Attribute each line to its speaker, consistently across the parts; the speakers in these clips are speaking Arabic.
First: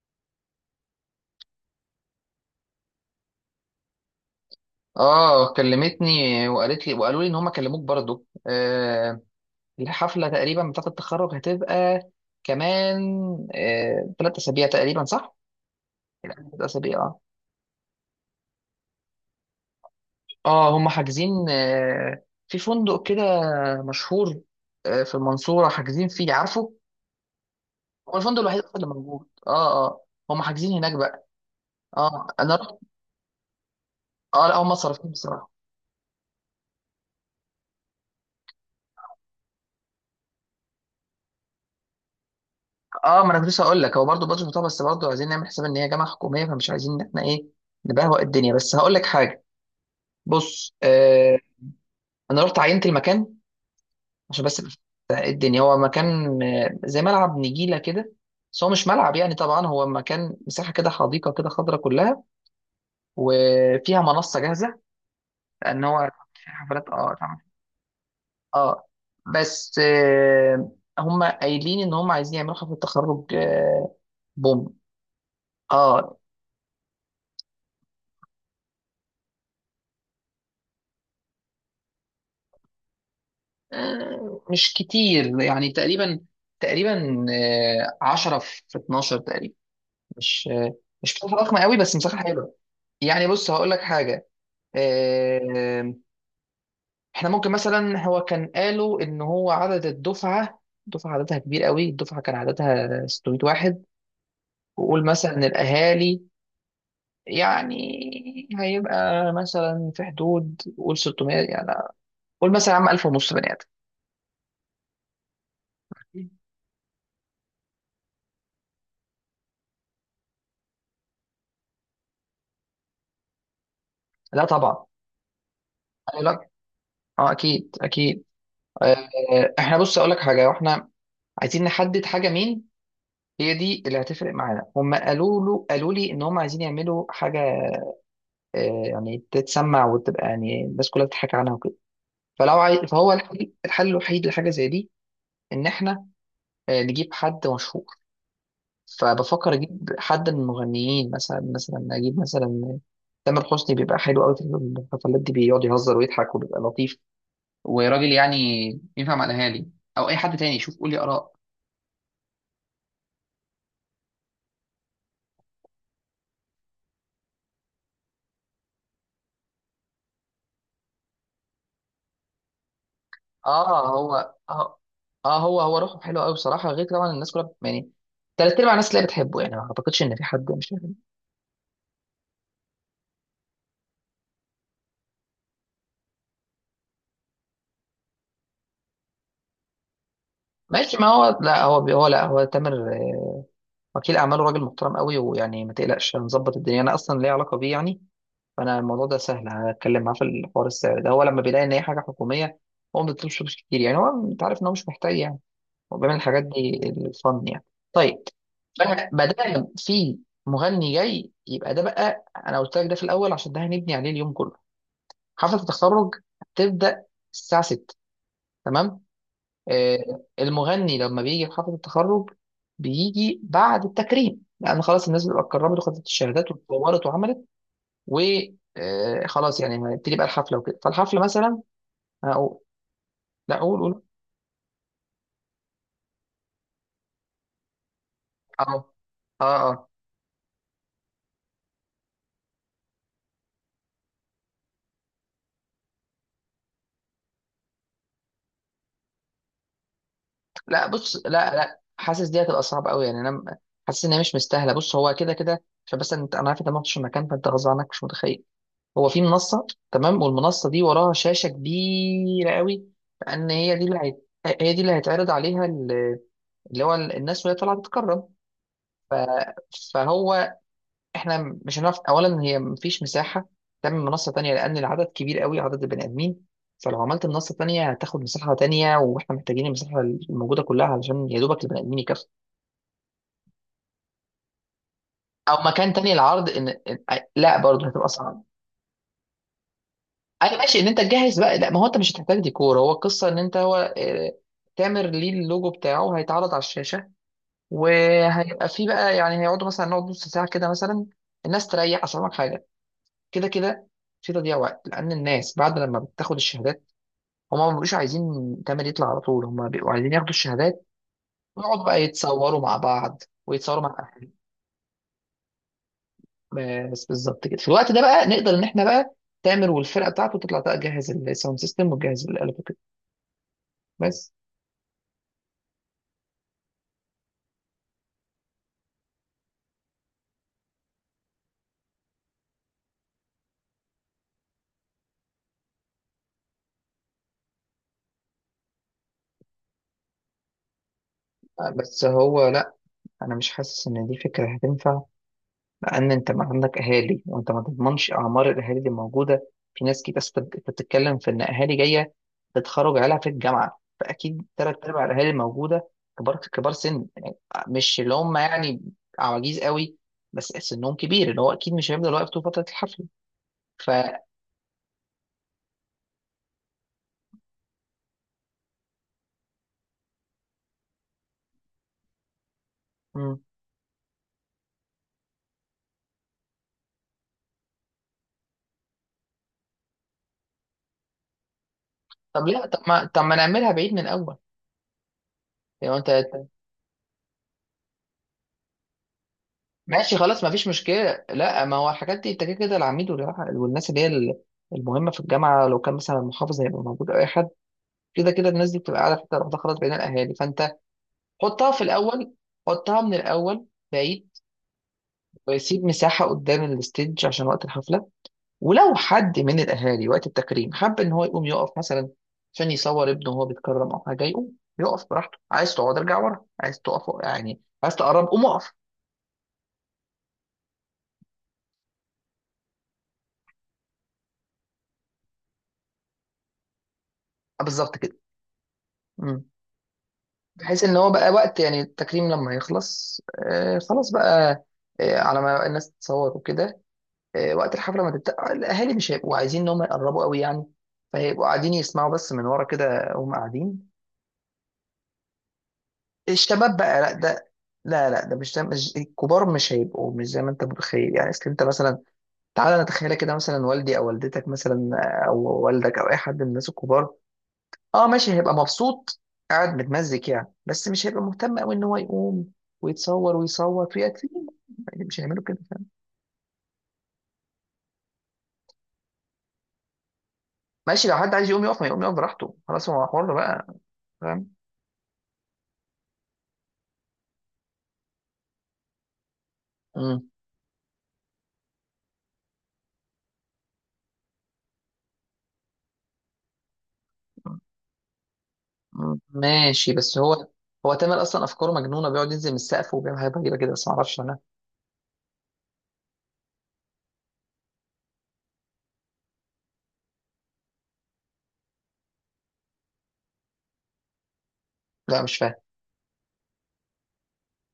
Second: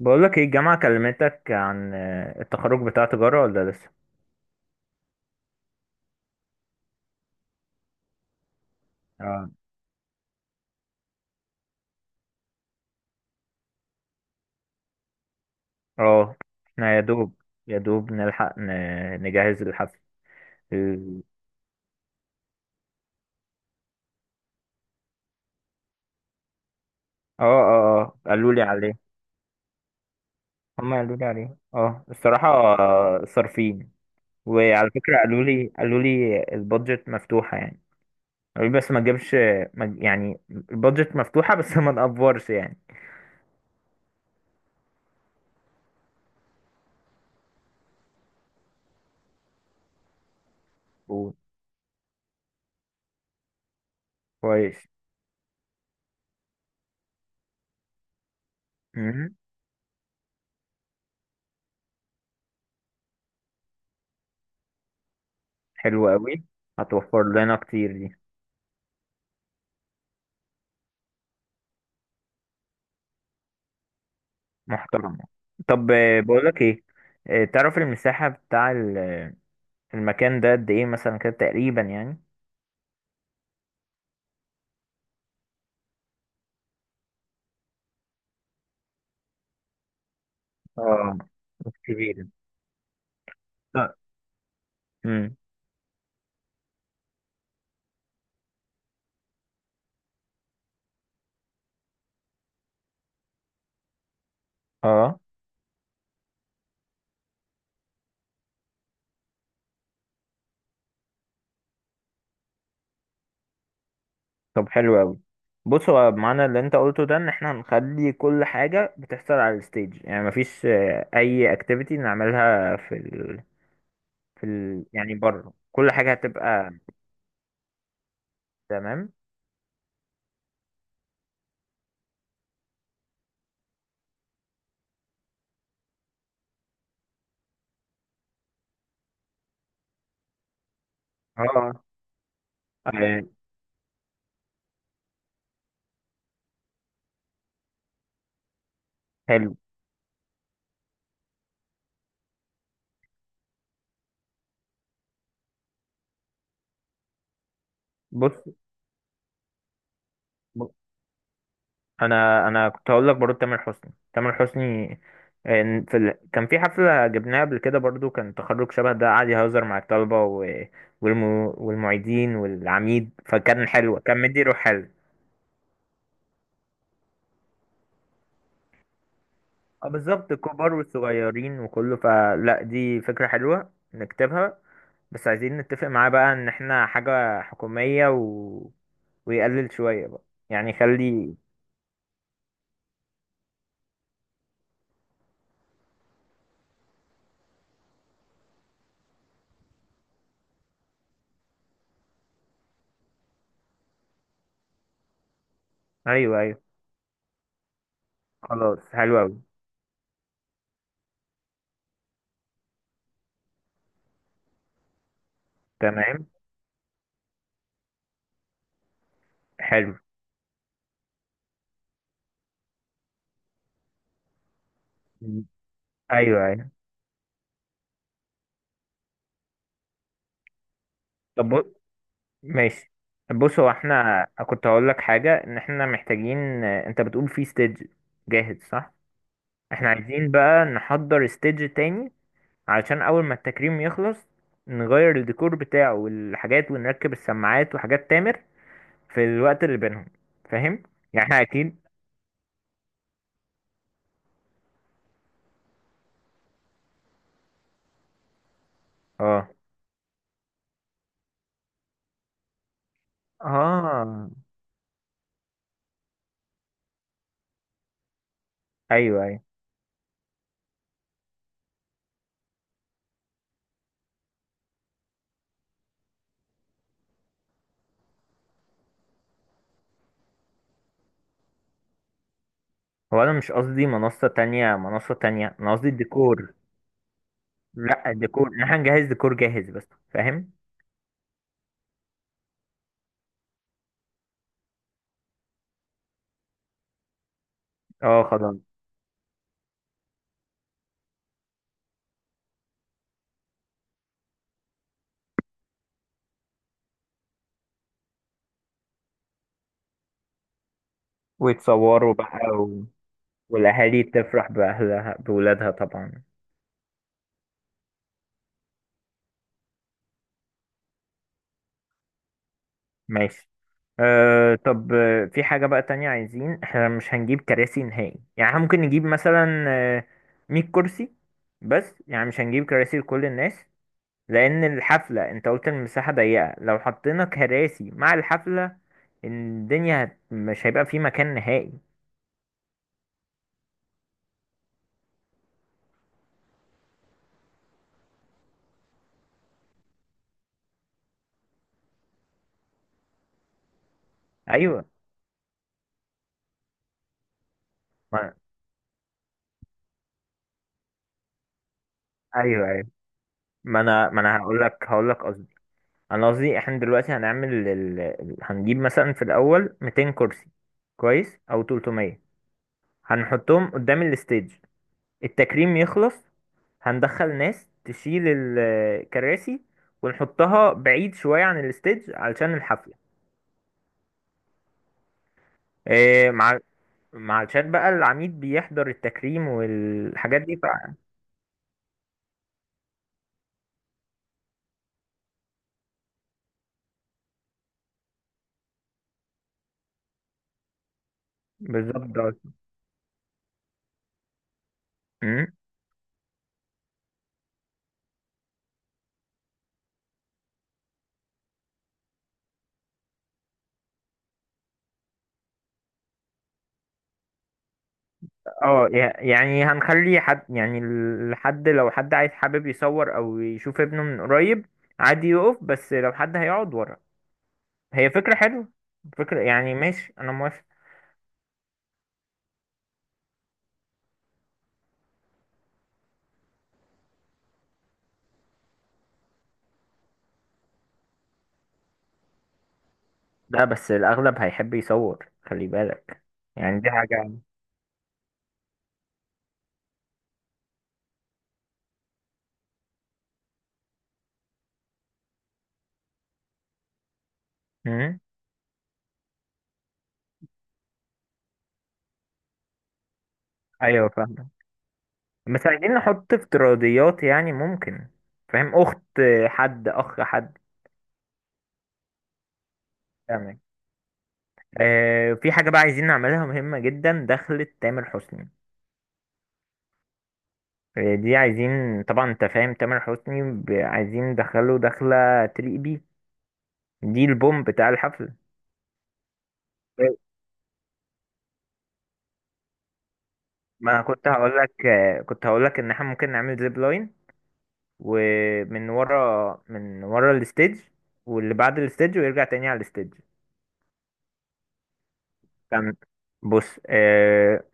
Speaker 1: بقولك ايه الجامعة كلمتك عن التخرج بتاع تجارة ولا لسه؟
Speaker 2: اه، كلمتني وقالت لي وقالوا لي ان هم كلموك برضو.
Speaker 1: اه،
Speaker 2: الحفله تقريبا بتاعه التخرج هتبقى كمان 3 اسابيع تقريبا، صح؟
Speaker 1: اه،
Speaker 2: ثلاث
Speaker 1: احنا
Speaker 2: اسابيع
Speaker 1: يا
Speaker 2: اه.
Speaker 1: دوب يا دوب نلحق نجهز الحفل.
Speaker 2: اه هم
Speaker 1: ال-
Speaker 2: حاجزين في فندق كده مشهور في المنصوره، حاجزين فيه، عارفه؟
Speaker 1: اه، اه،
Speaker 2: هو
Speaker 1: اه،
Speaker 2: الفندق
Speaker 1: قالوا
Speaker 2: الوحيد
Speaker 1: لي
Speaker 2: أصلاً اللي
Speaker 1: عليه.
Speaker 2: موجود. اه هم حاجزين هناك
Speaker 1: هما قالوا لي
Speaker 2: بقى.
Speaker 1: عليه، اه
Speaker 2: اه،
Speaker 1: الصراحة،
Speaker 2: انا رحت.
Speaker 1: صارفين.
Speaker 2: اه لا، هم
Speaker 1: وعلى
Speaker 2: صارفين
Speaker 1: فكرة قالوا
Speaker 2: بصراحه.
Speaker 1: لي قالوا لي البادجت مفتوحة يعني. قالوا لي بس ما تجيبش، ما تج- يعني البادجت مفتوحة بس ما نقفرش يعني.
Speaker 2: اه، ما انا كنت لسه هقول لك، هو برضه بادجت بتاعه، بس برضه عايزين نعمل حساب ان هي جامعه حكوميه، فمش عايزين ان احنا ايه، نبهوأ الدنيا. بس هقول لك حاجه، بص.
Speaker 1: و-
Speaker 2: انا رحت عينت المكان، عشان بس
Speaker 1: كويس.
Speaker 2: الدنيا. هو مكان، زي ملعب نجيله كده، بس هو مش ملعب
Speaker 1: مم،
Speaker 2: يعني، طبعا هو مكان مساحه كده، حديقه كده خضراء كلها، وفيها منصه جاهزه، لان
Speaker 1: حلو
Speaker 2: هو
Speaker 1: قوي،
Speaker 2: في حفلات، اه
Speaker 1: هتوفر
Speaker 2: طبعا.
Speaker 1: لنا كتير دي
Speaker 2: اه، بس، هم قايلين ان هم عايزين يعملوا حفله تخرج. بوم.
Speaker 1: محترمة. طب
Speaker 2: اه،
Speaker 1: بقولك ايه، تعرف المساحة بتاع المكان ده قد ايه مثلا كده تقريبا يعني.
Speaker 2: مش كتير يعني، تقريبا تقريبا 10 في 12 تقريبا. مش مش
Speaker 1: اه،
Speaker 2: مساحه ضخمه
Speaker 1: مش
Speaker 2: قوي، بس مساحه
Speaker 1: كبيرة.
Speaker 2: حلوه. يعني بص هقول لك
Speaker 1: لا.
Speaker 2: حاجه.
Speaker 1: امم
Speaker 2: آه، احنا ممكن مثلا، هو كان قالوا ان هو عدد الدفعه، الدفعه عددها كبير قوي، الدفعه كان عددها 600 واحد. وقول
Speaker 1: اه
Speaker 2: مثلا ان الاهالي يعني، هيبقى مثلا في حدود قول 600 يعني، قول مثلا يا عم 1000 ونص بني ادم.
Speaker 1: طب حلو اوي. بص، هو معنى اللي انت قلته ده ان احنا هنخلي كل حاجة بتحصل على الستيج، يعني مفيش اي اكتيفيتي نعملها في
Speaker 2: لا طبعا.
Speaker 1: يعني بره كل حاجة
Speaker 2: قال لك
Speaker 1: هتبقى.
Speaker 2: اه، اكيد اكيد.
Speaker 1: تمام.
Speaker 2: احنا، بص، اقول لك حاجه، واحنا عايزين نحدد حاجه، مين هي دي اللي هتفرق معانا. هم قالوا لي ان هم عايزين يعملوا حاجه، يعني تتسمع، وتبقى يعني الناس كلها بتضحك عنها
Speaker 1: اه.
Speaker 2: وكده. فهو
Speaker 1: آه،
Speaker 2: الحل، الوحيد لحاجه زي دي، ان احنا نجيب حد مشهور. فبفكر
Speaker 1: حلو.
Speaker 2: اجيب حد من المغنيين، مثلا اجيب مثلا تامر حسني، بيبقى حلو قوي في الحفلات دي. بيقعد يهزر ويضحك، وبيبقى لطيف وراجل
Speaker 1: بص،
Speaker 2: يعني، ينفع مع الاهالي. او اي حد تاني، شوف قولي اراء.
Speaker 1: انا كنت هقول لك برضه تامر حسني، كان في حفله جبناها قبل كده برضه كان تخرج شبه ده، قعد يهزر مع الطلبه والم... والمعيدين والعميد، فكان
Speaker 2: اه
Speaker 1: حلوه، كان
Speaker 2: هو
Speaker 1: مدي روح
Speaker 2: اه،
Speaker 1: حلو.
Speaker 2: هو هو روحه حلوه قوي بصراحه، غير طبعا الناس كلها يعني، تلات ارباع الناس اللي بتحبه يعني، ما
Speaker 1: اه
Speaker 2: اعتقدش ان في
Speaker 1: بالظبط
Speaker 2: حد مش
Speaker 1: الكبار
Speaker 2: بيحبه.
Speaker 1: والصغيرين وكله، فلا دي فكره حلوه نكتبها. بس عايزين نتفق معاه بقى ان احنا حاجه حكوميه، ويقلل شويه بقى، يعني
Speaker 2: ماشي. ما
Speaker 1: يخلي.
Speaker 2: هو لا، هو تامر، وكيل اعماله راجل محترم قوي، ويعني ما تقلقش هنظبط الدنيا، انا اصلا ليا علاقه بيه يعني. فانا الموضوع ده سهل، هتكلم معاه في الحوار. السعر ده هو لما بيلاقي ان هي حاجه حكوميه، هو ما بيطلبش فلوس كتير يعني، هو انت عارف ان هو مش محتاج يعني، وبيعمل
Speaker 1: ايوه،
Speaker 2: الحاجات
Speaker 1: ايوه.
Speaker 2: دي، الفن يعني. طيب.
Speaker 1: خلاص
Speaker 2: فانا
Speaker 1: حلو
Speaker 2: ما
Speaker 1: قوي.
Speaker 2: دام في مغني جاي، يبقى ده بقى، انا قلت لك ده في الاول عشان ده هنبني عليه اليوم كله. حفله التخرج
Speaker 1: تمام.
Speaker 2: هتبدا الساعه 6، تمام.
Speaker 1: حلو.
Speaker 2: آه، المغني لما بيجي في حفله التخرج، بيجي بعد التكريم، لان خلاص الناس بتبقى اتكرمت وخدت
Speaker 1: ايوه،
Speaker 2: الشهادات
Speaker 1: ايوه.
Speaker 2: واتطورت وعملت، و خلاص يعني هنبتدي بقى الحفله وكده. فالحفله مثلا
Speaker 1: طب.
Speaker 2: هقول.
Speaker 1: ماشي.
Speaker 2: لا،
Speaker 1: بص، هو
Speaker 2: قول قول.
Speaker 1: احنا كنت هقول لك حاجة ان احنا محتاجين. انت بتقول في ستيج جاهز
Speaker 2: اه.
Speaker 1: صح؟
Speaker 2: اه،
Speaker 1: احنا عايزين بقى نحضر ستيج تاني علشان اول ما التكريم يخلص نغير الديكور بتاعه والحاجات، ونركب السماعات وحاجات تامر في الوقت اللي بينهم. فاهم؟
Speaker 2: لا، بص،
Speaker 1: يعني احنا
Speaker 2: لا، لا،
Speaker 1: اكيد.
Speaker 2: حاسس دي هتبقى صعبه قوي يعني، حاسس ان هي مش مستاهله. بص، هو كده كده، عشان بس انت، انا عارف انت ما رحتش المكان، فانت غصب عنك مش متخيل. هو في
Speaker 1: اه،
Speaker 2: منصه، تمام، والمنصه دي وراها شاشه كبيره قوي، لان
Speaker 1: اه،
Speaker 2: هي دي اللي هيتعرض عليها اللي هو الناس وهي طالعه تتكرم.
Speaker 1: ايوه، ايوه.
Speaker 2: فهو احنا مش هنعرف، اولا هي مفيش مساحه تعمل منصه تانية، لان العدد كبير قوي، عدد البني ادمين. فلو عملت منصه تانية هتاخد مساحه تانية، واحنا محتاجين المساحه الموجوده كلها، علشان يا دوبك البني ادمين يكفوا.
Speaker 1: هو انا مش قصدي منصة تانية، منصة تانية
Speaker 2: او
Speaker 1: انا قصدي
Speaker 2: مكان تاني العرض
Speaker 1: الديكور.
Speaker 2: ان لا برضه هتبقى
Speaker 1: لا
Speaker 2: صعب.
Speaker 1: الديكور ان احنا نجهز ديكور جاهز بس. فاهم؟
Speaker 2: ايوه ماشي، ان انت تجهز بقى. لا، ما هو انت مش هتحتاج ديكور، هو القصه ان انت هو، تامر ليه اللوجو بتاعه هيتعرض على الشاشه،
Speaker 1: اه خلاص.
Speaker 2: وهيبقى فيه بقى يعني، هيقعدوا مثلا، نقعد نص ساعه كده مثلا، الناس تريح. اصل أقول لك حاجه، كده كده في تضييع وقت، لان الناس بعد لما بتاخد الشهادات، هما ما بيبقوش عايزين تامر يطلع على طول، هما بيبقوا عايزين ياخدوا الشهادات ويقعدوا بقى
Speaker 1: ويتصوروا بقى.
Speaker 2: يتصوروا مع بعض، ويتصوروا
Speaker 1: والأهالي
Speaker 2: مع،
Speaker 1: تفرح بأهلها بولادها طبعا.
Speaker 2: بس بالظبط كده. في الوقت ده بقى نقدر ان احنا بقى تامر والفرقه بتاعته تطلع بقى، تجهز الساوند سيستم وتجهز الالات وكده.
Speaker 1: ماشي.
Speaker 2: بس.
Speaker 1: أه طب في حاجة بقى تانية عايزين، احنا مش هنجيب كراسي نهائي، يعني احنا ممكن نجيب مثلا 100 كرسي، بس يعني مش هنجيب كراسي لكل الناس، لأن الحفلة انت قلت المساحة ضيقة، لو حطينا كراسي مع الحفلة الدنيا مش هيبقى في مكان نهائي.
Speaker 2: بس هو لا، انا مش حاسس ان دي فكره هتنفع، لان انت ما عندك اهالي، وانت ما تضمنش اعمار الاهالي اللي موجوده. في ناس كتير، أصل انت أنت بتتكلم في ان اهالي جايه تتخرج عيالها في الجامعه، فاكيد ثلاث
Speaker 1: أيوة.
Speaker 2: ارباع الاهالي الموجوده كبار، كبار سن، مش اللي
Speaker 1: ما...
Speaker 2: هم يعني عواجيز قوي، بس سنهم كبير، اللي هو اكيد مش هيفضل واقف طول فتره
Speaker 1: أيوه، أيوه.
Speaker 2: الحفله.
Speaker 1: ما
Speaker 2: ف،
Speaker 1: أنا ما أنا هقول لك انا قصدي احنا دلوقتي هنعمل هنجيب مثلا في الاول 200 كرسي، كويس، او 300. هنحطهم قدام الستيج، التكريم يخلص هندخل ناس تشيل الكراسي ونحطها بعيد شوية عن الستيج
Speaker 2: طب
Speaker 1: علشان
Speaker 2: لا طب
Speaker 1: الحفلة.
Speaker 2: ما طب ما نعملها بعيد من الاول يعني. انت،
Speaker 1: إيه؟ مع، مع علشان بقى العميد بيحضر التكريم
Speaker 2: ماشي
Speaker 1: والحاجات
Speaker 2: خلاص ما
Speaker 1: دي
Speaker 2: فيش مشكله. لا، ما هو الحاجات دي انت كده كده العميد والناس اللي هي المهمه في الجامعه، لو كان مثلا المحافظ هيبقى موجود او اي حد، كده كده الناس دي بتبقى قاعده في حته لوحدها خلاص، بين الاهالي. فانت حطها في
Speaker 1: بالظبط ده
Speaker 2: الاول،
Speaker 1: قصدي.
Speaker 2: حطها من الاول بعيد، ويسيب مساحه قدام الستيج عشان وقت الحفله. ولو حد من الاهالي وقت التكريم حب ان هو يقوم يقف مثلا، عشان يصور ابنه وهو بيتكرم او حاجه، يقوم يقف براحته. عايز تقعد ارجع ورا، عايز تقف يعني، عايز تقرب قوم اقف.
Speaker 1: اه يعني هنخلي حد، يعني الحد لو حد عايز حابب يصور او يشوف ابنه من قريب عادي يقف، بس لو حد هيقعد ورا.
Speaker 2: بالظبط
Speaker 1: هي
Speaker 2: كده.
Speaker 1: فكرة حلوة. فكرة
Speaker 2: مم.
Speaker 1: يعني ماشي، انا موافق.
Speaker 2: بحيث ان هو بقى وقت يعني التكريم لما يخلص، خلاص بقى، على ما الناس تتصور وكده، وقت الحفله ما تبدا، الاهالي مش هيبقوا عايزين ان هم يقربوا قوي يعني، فهيبقوا قاعدين يسمعوا بس من ورا كده، وهم
Speaker 1: ده بس
Speaker 2: قاعدين.
Speaker 1: الاغلب هيحب يصور، خلي بالك.
Speaker 2: الشباب
Speaker 1: يعني دي
Speaker 2: بقى لا،
Speaker 1: حاجة.
Speaker 2: ده، لا لا، ده مش، ده مش الكبار، مش هيبقوا مش زي ما انت متخيل يعني. اصل انت مثلا، تعالى نتخيل كده مثلا والدي او والدتك مثلا، او والدك او اي حد من الناس الكبار. اه
Speaker 1: امم
Speaker 2: ماشي، هيبقى مبسوط قاعد متمزج يعني، بس مش هيبقى مهتم قوي ان هو يقوم ويتصور ويصوت
Speaker 1: ايوه
Speaker 2: ويأتي
Speaker 1: فاهم.
Speaker 2: يعني. مش هيعملوا كده،
Speaker 1: بس
Speaker 2: فاهم.
Speaker 1: عايزين نحط افتراضيات، يعني ممكن. فاهم؟ اخت حد، اخ حد.
Speaker 2: ماشي، لو حد عايز يقوم يقف ما يقوم يقف براحته، خلاص هو حر
Speaker 1: تمام.
Speaker 2: بقى. فاهم.
Speaker 1: آه في حاجة بقى عايزين نعملها مهمة جدا، دخلة تامر حسني.
Speaker 2: مم.
Speaker 1: هي دي عايزين طبعا، انت فاهم، تامر حسني عايزين ندخله دخلة تليق بيه، دي البوم بتاع الحفل.
Speaker 2: ماشي، بس هو، هو تامر اصلا افكاره مجنونه، بيقعد ينزل من السقف وبيعمل حاجات غريبه كده، بس
Speaker 1: ما
Speaker 2: ما
Speaker 1: انا
Speaker 2: اعرفش
Speaker 1: كنت
Speaker 2: انا.
Speaker 1: هقول لك كنت هقول لك ان احنا ممكن نعمل زيب لاين، ومن ورا، من ورا الستيج واللي بعد الستيج ويرجع تاني على الستيج.
Speaker 2: لا، مش فاهم.
Speaker 1: كان بص آه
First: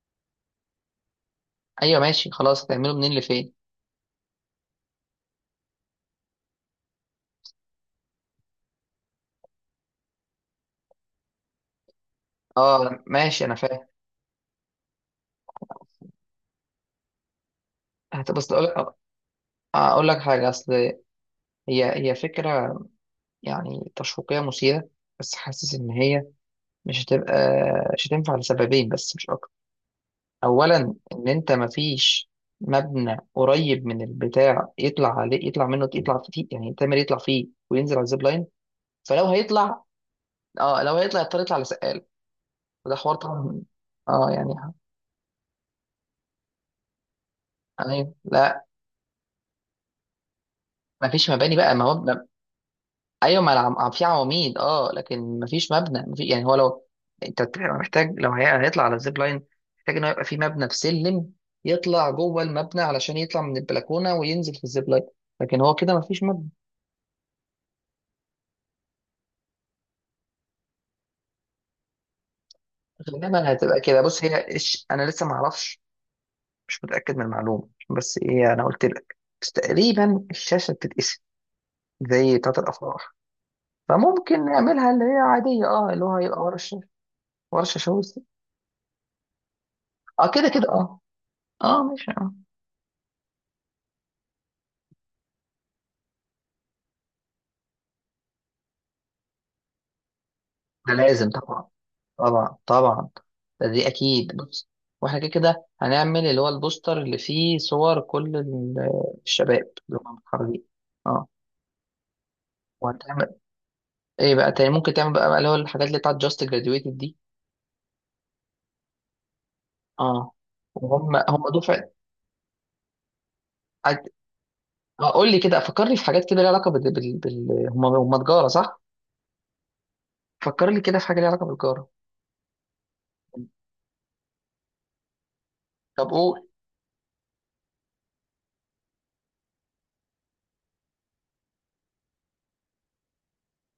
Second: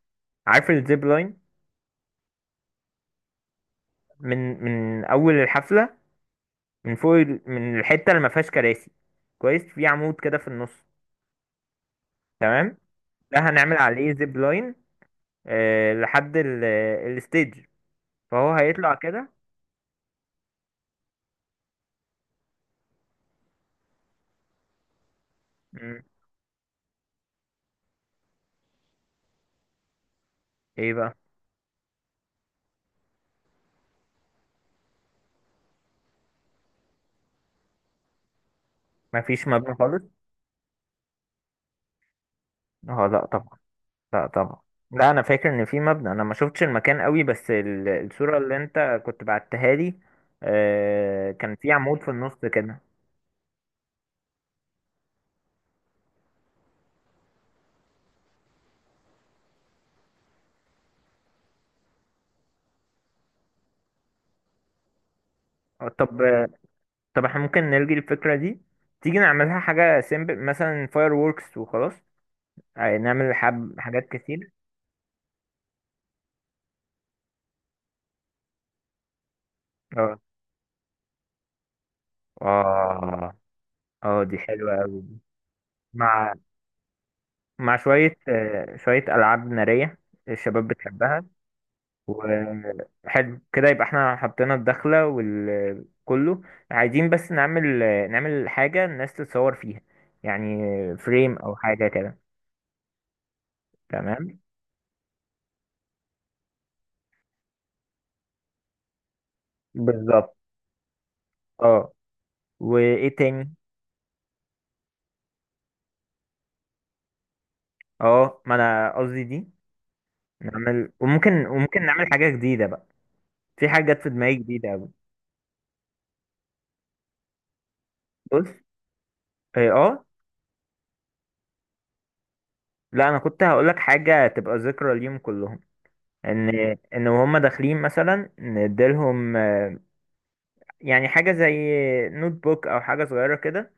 Speaker 1: عارف الزيب لاين،
Speaker 2: ايوه ماشي خلاص، هتعمله منين لفين.
Speaker 1: من اول الحفلة من فوق من الحتة اللي ما فيهاش كراسي، كويس، في عمود كده في النص. تمام،
Speaker 2: اه
Speaker 1: ده
Speaker 2: ماشي انا
Speaker 1: هنعمل
Speaker 2: فاهم.
Speaker 1: عليه زيب لاين لحد الستيج،
Speaker 2: هت- بس
Speaker 1: فهو
Speaker 2: اقول لك،
Speaker 1: هيطلع كده.
Speaker 2: حاجه. اصل هي، هي فكره يعني تشويقيه مثيره، بس حاسس ان
Speaker 1: مم.
Speaker 2: هي مش هتبقى مش هتنفع لسببين بس مش اكتر.
Speaker 1: ايه
Speaker 2: اولا،
Speaker 1: بقى؟
Speaker 2: ان انت مفيش مبنى قريب من البتاع يطلع عليه، يطلع فيه يعني، تامر يطلع فيه وينزل على الزيب لاين. فلو
Speaker 1: مفيش مبنى
Speaker 2: هيطلع،
Speaker 1: خالص.
Speaker 2: اه لو هيطلع يضطر يطلع على سقاله، وده
Speaker 1: اه
Speaker 2: حوار
Speaker 1: لا طبعا.
Speaker 2: طبعا.
Speaker 1: لا
Speaker 2: اه يعني.
Speaker 1: طبعا. لا انا فاكر ان في مبنى، انا ما شفتش المكان قوي بس
Speaker 2: ايوه.
Speaker 1: الصورة اللي
Speaker 2: لا،
Speaker 1: انت كنت بعتها لي
Speaker 2: مفيش مباني
Speaker 1: كان في
Speaker 2: بقى، ما
Speaker 1: عمود في
Speaker 2: هو،
Speaker 1: النص كده.
Speaker 2: ايوه ما في عواميد، اه، لكن مفيش مبنى يعني هو لو انت يعني محتاج لو هيطلع على الزيب لاين، محتاج انه يبقى في مبنى في سلم، يطلع جوه المبنى علشان يطلع من البلكونه وينزل في الزيب لاين، لكن هو كده مفيش
Speaker 1: طب،
Speaker 2: مبنى.
Speaker 1: طب احنا ممكن نلغي الفكرة دي، تيجي نعملها حاجة سيمبل مثلا فاير ووركس وخلاص. نعمل
Speaker 2: غالبا
Speaker 1: حب
Speaker 2: هتبقى كده.
Speaker 1: حاجات
Speaker 2: بص هي،
Speaker 1: كتير.
Speaker 2: انا لسه ما اعرفش، مش متاكد من المعلومه، بس ايه انا قلت لك، بس
Speaker 1: اه،
Speaker 2: تقريبا الشاشه بتتقسم زي بتاعت الافراح،
Speaker 1: اه، اه دي
Speaker 2: فممكن
Speaker 1: حلوة
Speaker 2: نعملها
Speaker 1: قوي.
Speaker 2: اللي هي عاديه، اه اللي هو
Speaker 1: مع،
Speaker 2: هيبقى ورا الشاشه، ورا
Speaker 1: مع
Speaker 2: الشاشه
Speaker 1: شوية
Speaker 2: وسط.
Speaker 1: شوية ألعاب نارية،
Speaker 2: اه كده كده
Speaker 1: الشباب
Speaker 2: اه.
Speaker 1: بتحبها.
Speaker 2: اه ماشي آه.
Speaker 1: وحلو كده، يبقى احنا حطينا الدخلة وكله. عايزين بس نعمل، نعمل حاجة الناس تتصور فيها، يعني
Speaker 2: ده لازم
Speaker 1: فريم أو
Speaker 2: طبعا.
Speaker 1: حاجة كده.
Speaker 2: طبعا طبعا، دي اكيد.
Speaker 1: تمام
Speaker 2: بص، واحنا كده كده هنعمل اللي هو البوستر اللي فيه صور كل الشباب اللي هم
Speaker 1: بالظبط.
Speaker 2: متخرجين. اه.
Speaker 1: اه. وإيه
Speaker 2: وهتعمل
Speaker 1: تاني؟
Speaker 2: ايه بقى تاني، ممكن تعمل بقى اللي هو الحاجات اللي بتاعت جاست جراديويتد دي.
Speaker 1: اه ما أنا قصدي دي.
Speaker 2: اه.
Speaker 1: نعمل،
Speaker 2: وهم هم
Speaker 1: وممكن
Speaker 2: دفعه.
Speaker 1: نعمل حاجة جديدة بقى. في حاجة جت
Speaker 2: عد-
Speaker 1: في دماغي جديدة أوي.
Speaker 2: اه قول لي كده، فكرني في حاجات كده ليها علاقه هم هم تجاره
Speaker 1: بص.
Speaker 2: صح؟
Speaker 1: اه.
Speaker 2: فكر لي كده في حاجه ليها علاقه بالتجاره.
Speaker 1: لا أنا كنت هقولك حاجة تبقى ذكرى ليهم كلهم،
Speaker 2: طب قول.
Speaker 1: ان ان وهم داخلين مثلا نديلهم يعني حاجه زي نوت بوك او حاجه صغيره كده،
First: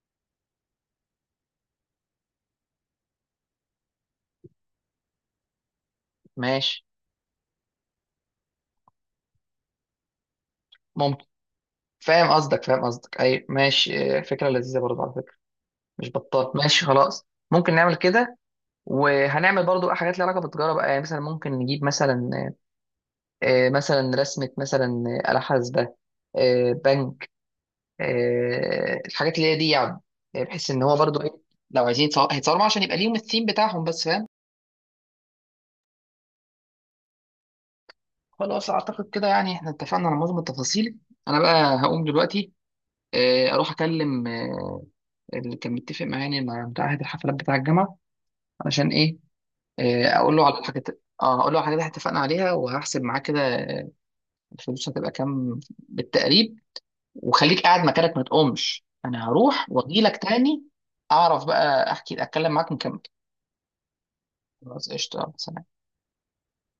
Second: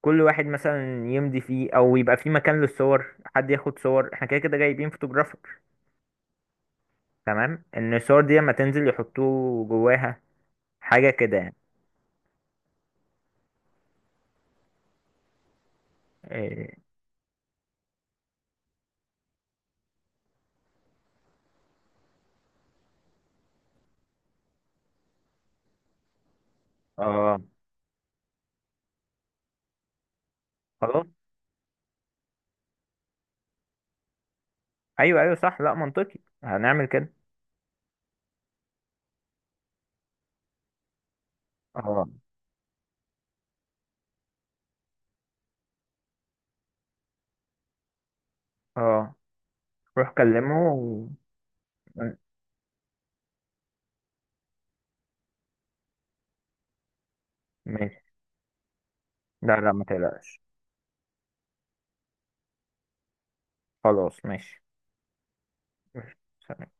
Speaker 1: كل واحد مثلا يمضي فيه او يبقى فيه مكان للصور، حد ياخد صور احنا كده كده جايبين فوتوغرافر.
Speaker 2: ماشي
Speaker 1: تمام ان الصور دي لما تنزل يحطوه جواها، حاجه
Speaker 2: ممكن.
Speaker 1: كده يعني.
Speaker 2: فاهم قصدك، اي ماشي، فكره لذيذه برضه على فكره، مش بطال،
Speaker 1: إيه.
Speaker 2: ماشي خلاص ممكن نعمل كده. وهنعمل برضو بقى حاجات ليها علاقه بالتجاره بقى، يعني مثلا ممكن نجيب مثلا، مثلا رسمه مثلا، آلة حاسبه، بنك،
Speaker 1: اه
Speaker 2: الحاجات اللي هي دي يعني، بحيث ان هو
Speaker 1: خلاص.
Speaker 2: برضو ايه، لو هيتصوروا معاه عشان يبقى ليهم الثيم بتاعهم بس، فاهم.
Speaker 1: ايوه، ايوه صح، لا منطقي هنعمل كده.
Speaker 2: خلاص اعتقد كده، يعني احنا اتفقنا على معظم التفاصيل. انا بقى هقوم
Speaker 1: اه،
Speaker 2: دلوقتي، اروح اكلم اللي كان متفق معايا، يعني مع بتاع هيئة الحفلات بتاع الجامعه، علشان
Speaker 1: اه
Speaker 2: ايه،
Speaker 1: روح
Speaker 2: اقول له
Speaker 1: كلمه
Speaker 2: على الحاجات. اه، اقول له على الحاجات اللي اتفقنا عليها، وهحسب معاك كده الفلوس هتبقى كام بالتقريب. وخليك قاعد
Speaker 1: ماشي،
Speaker 2: مكانك ما تقومش، انا
Speaker 1: لا،
Speaker 2: هروح
Speaker 1: لا ما
Speaker 2: واجي لك
Speaker 1: تقلقش.
Speaker 2: تاني. اعرف بقى احكي اتكلم معاك ونكمل.
Speaker 1: خلاص ماشي.
Speaker 2: خلاص، قشطه، سلام.
Speaker 1: ماشي.